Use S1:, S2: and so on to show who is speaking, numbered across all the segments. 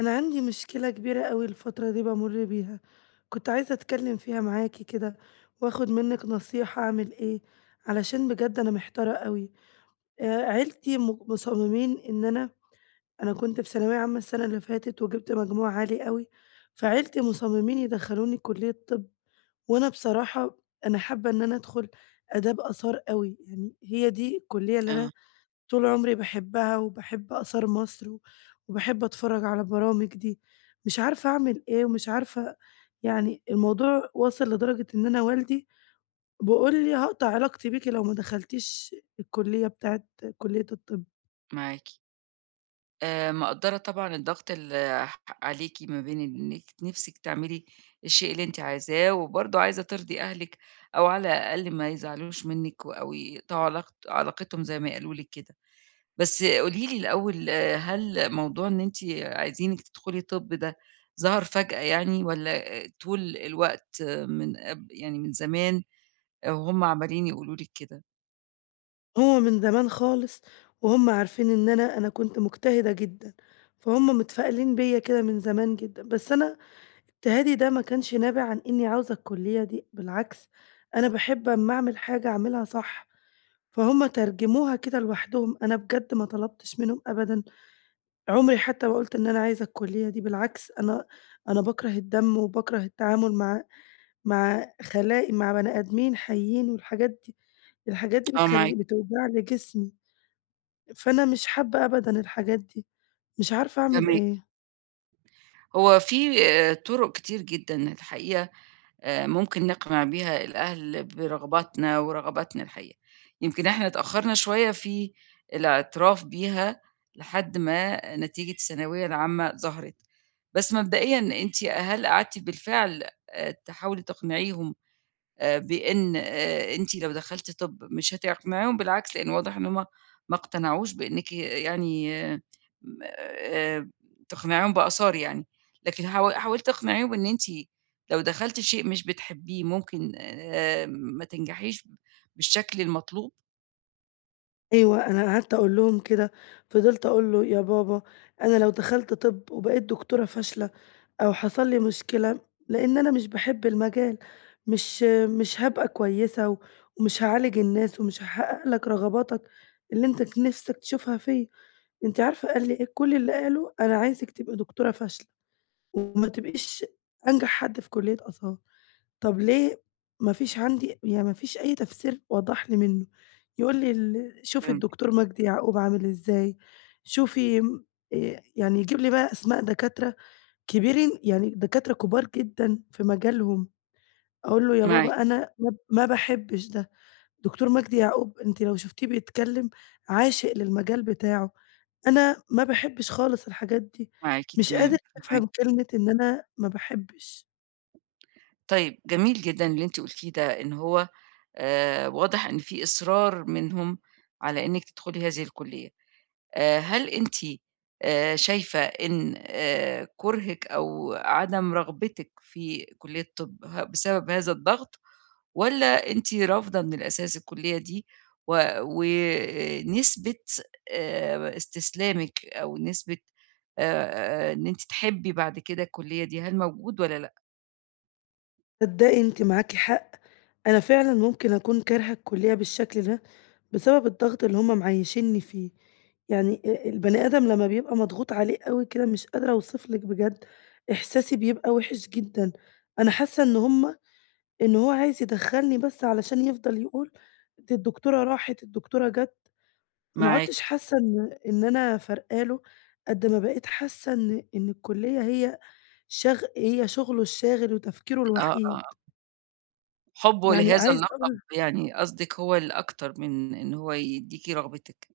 S1: أنا عندي مشكلة كبيرة أوي الفترة دي بامُر بيها، كنت عايزة أتكلّم فيها معاكِ كده وآخُد منِّك نصيحة أعمل إيه، علشان بجد أنا محتارة أوي. آآ عيلتي مصمّمين إن أنا كنت في ثانوية عامة السَنة اللي فاتت وجِبت مجموع عالي أوي، فعيلتي مصمّمين يدخّلوني كُلّية طِب وأنا بصراحة أنا حابّة إن أنا أدخُل آداب آثار أوي، يعني هي دي الكُلّية اللي أنا
S2: آه،
S1: طول عمري باحبها وباحب آثار مصر وباحب أتفرّج على البرامج دي، مش عارفة أعمل إيه ومش عارفة يعني الموضوع واصل لدرجة إن أنا والدي بيقول لي: "هاقطع علاقتي بيكِ لو ما دخلتيش الكلية بتاعة كلية الطب."
S2: معاكِ. مقدّرة طبعًا الضغط اللي ح عليكِ ما بين إنِّك نِفْسِك تعملي الشيء اللي أنتِ عايزاه، وبرضه عايزة ترضي أهلِك أو على الأقل ما يزعلوش منِّك أو يقطعوا علاقتهم زي ما قالوا لِك كده. بس قولي لي الأول آه، هل موضوع إن أنتِ عايزينِك تدخلي طِب ده ظَهَر فجأة يعني والّا طول الوقت آه، من قب يعني من زمان آه، وهُم عمّالين يقولوا لِك كده؟
S1: هو من زمان خالص وهُم عارفين إن أنا كنت مجتهدة جدًا، فهُم متفائلين بيّا كده من زمان جدًا، بس أنا اجتهادي ده ما كانش نابع عن إني عاوزة الكلية دي، بالعكس أنا باحب أمّا أعمل حاجة أعملها صح. فهُم ترجموها كده لوحدهم، أنا بجد ما طلبتش منهم أبدًا، عمري حتى ما قُلت إن أنا عايزة الكلية دي، بالعكس أنا باكره الدم وباكره التعامل مع خلايق مع بني آدمين حيين والحاجات دي، الحاجات دي
S2: آه معاكِ،
S1: بتخلّي بتوجع لي جسمي، فأنا مش حابة أبدًا الحاجات دي، مش عارفة أعمل
S2: فاهماكِ.
S1: إيه.
S2: هو في طُرق كتير جدًا الحقيقة ممكن نقنع بيها الأهل برغباتنا ورغباتنا الحقيقة. يمكن إحنا اتأخّرنا شوية في الاعتراف بيها لحد ما نتيجة الثانوية العامة ظهرت. بس مبدئيًا أنتِ هل قعدتِ بالفعل تحاولي تقنعيهم بإن أنتِ لو دخلتِ طِب مش هتقنعيهم بالعكس، لإن واضح إن هُم ما اقتنعوش بإنِّك يعني آه، م تقنعيهم بآثار يعني، لكن حاولتِ تقنعيهم إن أنتِ لو دخلتِ شيء مش بتحبيه ممكن ما تنجحيش بالشكل المطلوب؟
S1: أيوه، أنا قعدت أقول لهم كده، فضلت أقول له: "يا بابا أنا لو دخلت طِب وبقيت دكتورة فاشلة أو حصل لي مشكلة، لإن أنا مش باحب المجال، مش هابقى كويسة ومش هاعالج الناس ومش هاحقق لك رغباتك اللي أنت نِفْسك تشوفها فيّا. أنتِ عارفة قال لي إيه؟ كل اللي قاله أنا عايزِك تبقي دكتورة فاشلة وما تبقيش أنجح حد في كلية أسوان. طب ليه؟ ما فيش عندي يعني ما فيش أي تفسير واضح لي منّه. يقول لي شوفي
S2: فهمت،
S1: الدكتور مجدي يعقوب عامل إزاي، شوفي م يعني يجيب لي بقى أسماء دكاترة كبيرين يعني دكاترة كبار جدًا في مجالهم، أقول له: "يا
S2: معاكِ،
S1: بابا أنا ما باحبش ده." دكتور مجدي يعقوب أنتِ لو شُفتيه بيتكلم عاشق للمجال بتاعه، أنا ما باحبش خالص الحاجات دي،
S2: معاكِ
S1: مش قادر
S2: تمام، فاهماكِ.
S1: أفهم كلمة إن أنا ما باحبش.
S2: طيب جميل جدًا اللي أنتِ قُلتيه ده، إن هو واضح إن في إصرار منهم على إنِّك تدخلي هذه الكُلّية. هل أنتِ شايفة إن كُرهِك أو عدم رغبتِك في كُلّية الطِب ه بسبب هذا الضغط والّا أنتِ رافضة من الأساس الكُلّية دي و ونسبة استسلامِك أو نسبة إن أنتِ تحبّي بعد كده الكُلّية دي، هل موجود والّا لأ
S1: تصدقي أنتِ معاكِ حق، أنا فعلًا ممكن أكون كارهة الكلية بالشكل ده، بسبب الضغط اللي هُم معيّشينّي فيه، يعني البني آدم لمّا بيبقى مضغوط عليه أوي كده مش قادرة أوصف لِك بجد، إحساسي بيبقى وِحِش جدًا، أنا حاسة إن هو عايز يدخّلني بس علشان يفضل يقول دي الدكتورة راحت، الدكتورة جات، ما عُدتش
S2: معاكِ؟
S1: حاسة إن أنا فارقة له، قد ما بقيت حاسة إن الكلية هي شغ هي شغله الشاغل وتفكيره
S2: آه، آه.
S1: الوحيد،
S2: حُبّه
S1: يعني
S2: لهذا
S1: عايزة
S2: اللقب
S1: أقول
S2: يعني قصدِك هو الأكتر من إن هو يدّيكِ رغبتِك.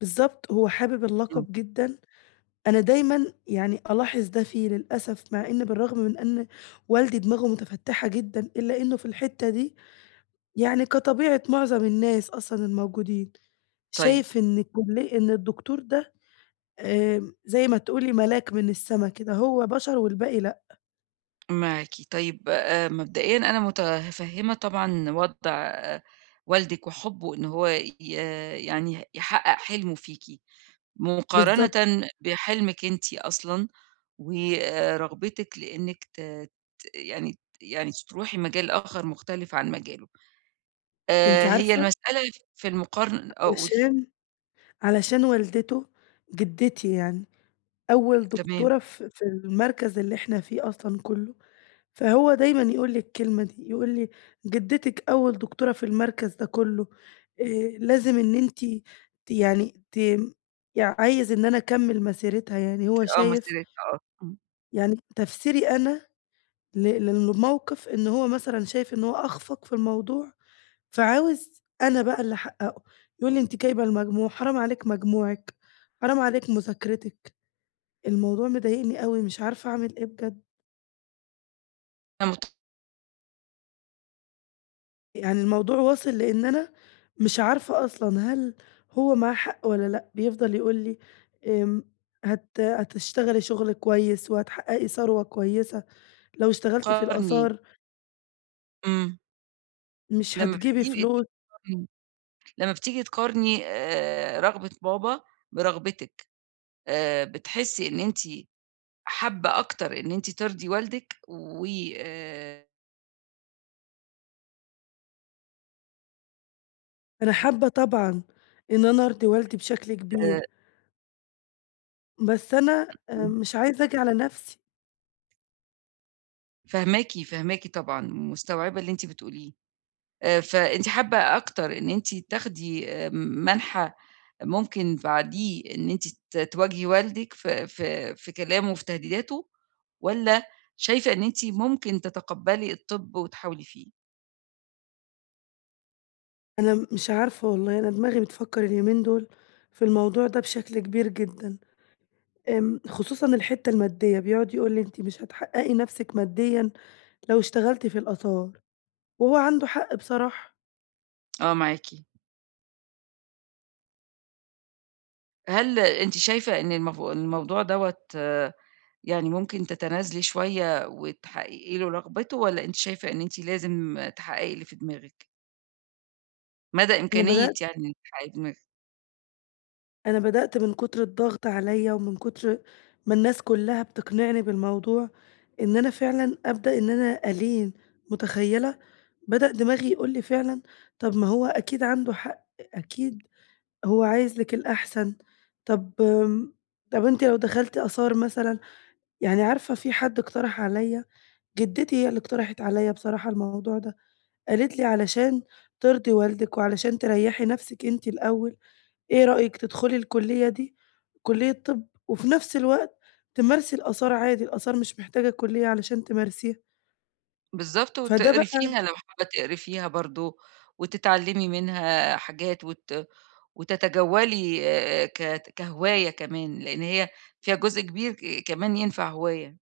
S1: بالضبط، هو حابب
S2: إمم.
S1: اللقب جدًا، أنا دايمًا يعني ألاحظ ده فيه للأسف، مع إن بالرغم من إن والدي دماغه مُتفتّحة جدًا، إلا إنه في الحتّة دي يعني كطبيعة معظم الناس أصلًا الموجودين،
S2: طيب.
S1: شايف إن إن الدكتور ده زي ما تقولي ملاك من السما كده، هو بشر والباقي لأ.
S2: معاكِ. طيب مبدئيًا أنا متفهّمة طبعًا وضع آه، والدِك وحُبّه إن هو ي آه، يعني يحقّق حلمه فيكِ، مقارنةً
S1: بالضبط،
S2: بحلمِك أنتِ أصلًا ورغبتِك لإنِّك ت ت يعني يعني تروحي مجال آخر مختلف عن مجاله.
S1: أنتِ
S2: هي
S1: عارفة
S2: المسألة في المقارن آه قولي.
S1: علشان علشان والدته جدتي يعني أول
S2: تمام.
S1: دكتورة في المركز اللي إحنا فيه أصلًا كُلّه. فهو دايمًا يقول لي الكلمة دي، يقول لي: "جدتِك أول دكتورة في المركز ده كُلّه، آآ لازم إن أنتِ يعني ت يع عايز إن أنا أكمّل مسيرتها." يعني هو
S2: آه
S1: شايف
S2: مسألة آه. إمم.
S1: يعني تفسيري أنا للموقف إن هو مثلًا شايف إن هو أخفَق في الموضوع، فعاوز أنا بقى اللي أحقّقه. يقول لي: "أنتِ جايبة المجموع، حرام عليك مجموعِك، حرام عليك مذاكرتِك." الموضوع مضايقني أوي، مش عارفة أعمل إيه بجد.
S2: لمّا
S1: يعني الموضوع واصل لإن أنا مش عارفة أصلًا هل هو معاه حق والّا لأ، بيفضل يقول لي آمم هتشتغلي شغل كويس وهتحققي ثروة كويسة، لو اشتغلتِ في
S2: تقارني
S1: الآثار
S2: إمم.
S1: مش
S2: لمّا
S1: هتجيبي
S2: بتبقي
S1: فلوس،
S2: لمّا بتيجي تقارني رغبة بابا برغبتِك، بتحسّي إن أنتِ حابّة أكتر إن أنتِ ترضي والدِك و آآ
S1: أنا حابة طبعًا إن أنا أرضي والدي بشكل كبير، بس أنا
S2: إمم،
S1: مش عايزة آجي على نفسي،
S2: فاهماكِ، فاهماكِ طبعًا، مستوعبة اللي أنتِ بتقوليه. فأنتِ حابّة أكتر إن أنتِ تاخدي منحى ممكن بعديه إن أنتِ تواجهي والدِك في كلامه وفي تهديداته والّا شايفة إن أنتِ ممكن تتقبّلي الطِب وتحاولي فيه؟
S1: أنا مش عارفة والله أنا دماغي بتفكر اليومين دول في الموضوع ده بشكل كبير جدًا، خصوصًا الحتة المادية، بيقعد يقول لي أنتِ مش هتحققي نفسِك ماديًا لو اشتغلت في الآثار، وهو عنده حق بصراحة،
S2: آه، معاكِ. هل أنتِ شايفة إن الموضوع دوّة يعني ممكن تتنازلي شوية وتحققي له رغبته، والّا أنتِ شايفة إن أنتِ لازم تحققي اللي في دماغِك؟ مدى
S1: أنا
S2: إمكانية
S1: بدأت
S2: يعني إنِّك تحققي دماغِك.
S1: أنا بدأت من كتر الضغط عليَّ ومن كتر ما الناس كلها بتقنعني بالموضوع، إن أنا فعلًا أبدأ إن أنا ألين، متخيلة؟ بدأ دماغي يقول لي فعلًا طب ما هو أكيد عنده حق، أكيد هو عايز لِك الأحسن، طب طب أنتِ لو دخلتِ آثار مثلًا، يعني عارفة في حد اقترح عليَّ جدتي هي اللي اقترحت عليَّ بصراحة الموضوع ده. قالت لي: "علشان ترضي والدِك وعلشان تريّحي نَفْسِك أنتِ الأول، إيه رأيِك تدخلي الكُلّية دي، كُلّية طِب وفي نَفْس الوقت تمارسي الآثار عادي، الآثار مش محتاجة كُلّية علشان تمارسيها."
S2: بالضبط،
S1: فده
S2: وتقري
S1: بقى
S2: فيها لو حابة تقري فيها برضه، وتتعلمي منها حاجات وتتجولي ك كهواية كمان، لأن هي فيها جزء كبير ك كمان ينفع هواية.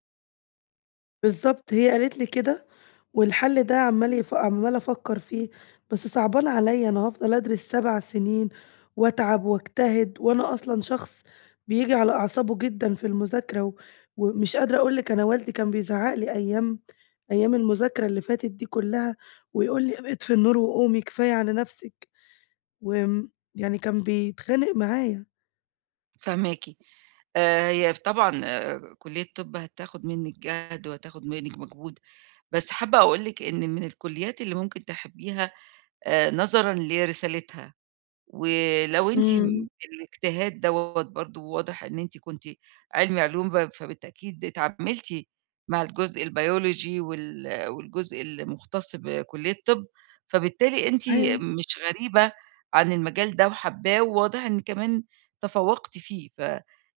S1: بالضبط، هي قالت لي كده، والحل ده عمّالة أفكّر فيه، بس صعبان عليّا أنا هافضل أدرس 7 سنين وأتعب وأجتهد، وأنا أصلًا شخص بييجي على أعصابه جدًا في المذاكرة، ومش قادرة أقول لِك أنا والدي كان بيزعّق لي أيام المذاكرة اللي فاتت دي كلّها، ويقول لي: "اطفي النور وقومي كفاية على نَفْسِك." وآمم، يعني كان بيتخانق معايا.
S2: فاهماكِ. هي ف طبعًا كُلّية الطِب هتاخُد منِّك جهد وهتاخُد منِّك مجهود، بس حابّة أقول لِك إن من الكُلّيات اللي ممكن تحبّيها نظرًا لرسالتها. ولو أنتِ م
S1: إمم.
S2: الاجتهاد دوّة برضه واضح إن أنتِ كنتِ علمي علوم، فبالتأكيد اتعاملتِ مع الجزء البيولوجي والجزء المختص بكلية طِب، فبالتالي أنتِ
S1: أيوه،
S2: مش غريبة عن المجال ده وحاباه، وواضح إن كمان تفوّقتِ فيه،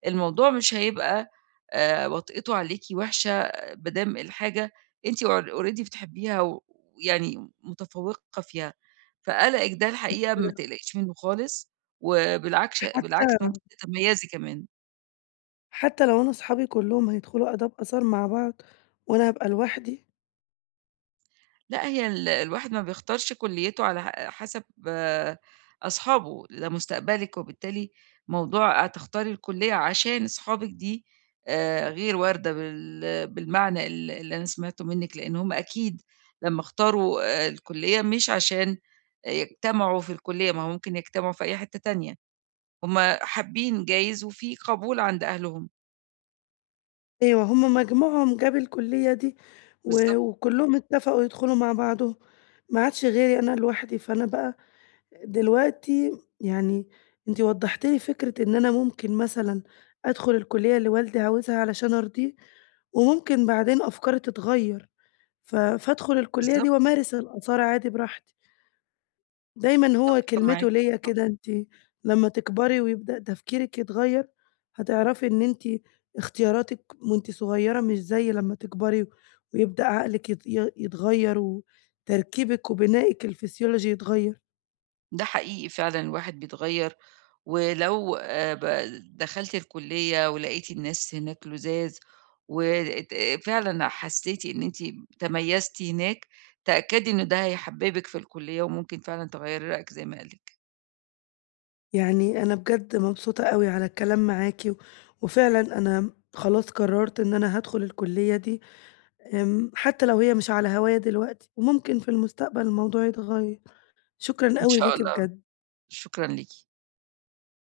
S2: فالموضوع مش هيبقى وطأته عليكِ وِحشة ما دام الحاجة أنتِ or already بتحبيها و- ويعني متفوّقة فيها. فقلقِك ده الحقيقة ما تقلقيش منّه خالص،
S1: حتى
S2: بالعكس ممكن تتميّزي كمان.
S1: حتى لو أنا صحابي كلّهم هيدخلوا آداب آثار مع بعض وأنا هابقى لوحدي،
S2: لأ، هي ال الواحد ما بيختارش كُلّيته على حسب أصحابه، ده مستقبلِك، وبالتالي موضوع هتختاري الكُلّية عشان أصحابِك دي غير واردة بالمعنى اللي أنا سمعته منِّك، لإن هم أكيد لمّا اختاروا الكُلّية مش عشان يجتمعوا في الكُلّية، ما هو ممكن يجتمعوا في أي حتّة تانية، هم حابين جايز وفي قبول عند أهلهم.
S1: أيوه هُم مجموعهم جاب الكلية دي و
S2: بالضبط.
S1: وكلّهم اتفقوا يدخلوا مع بعضهم، ما عادش غيري أنا لوحدي، فأنا بقى دلوقتي يعني أنتِ وضّحتِ لي فكرة إن أنا ممكن مثلًا أدخل الكلية اللي والدي عاوزها علشان أرضيه، وممكن بعدين أفكاري تتغيّر، فادخل الكلية
S2: بالضبط،
S1: دي وأمارس الآثار عادي براحتي. دايمًا هو
S2: متّفقة معاكِ،
S1: كلمته ليّا كده أنتِ لمّا تكبري ويبدأ تفكيرِك يتغيّر، هتعرفي إن أنتِ اختياراتِك وأنتِ صغيرة مش زي لمّا تكبري ويبدأ عقلِك يت ي يتغيّر وتركيبِك وبنائِك الفسيولوجي يتغيّر.
S2: ده حقيقي فعلًا الواحد بيتغيّر، ولو ب دخلتِ الكلية ولقيتِ الناس هناك لُذاذ وات فعلًا حسيتِ إن أنتِ تميزتِ هناك، تأكدي إن ده هيحببِك في الكلية وممكن فعلًا تغيّري رأيِك زي ما قال لِك،
S1: يعني أنا بجد مبسوطة أوي على الكلام معاكِ وفعلًا أنا خلاص قررت إن أنا هادخل الكلية دي، حتى لو هي مش على هوايا دلوقتي وممكن في المستقبل الموضوع يتغيّر. شكرًا
S2: إن
S1: أوي
S2: شاء
S1: ليكِ
S2: الله،
S1: بجد.
S2: شكرًا ليكِ.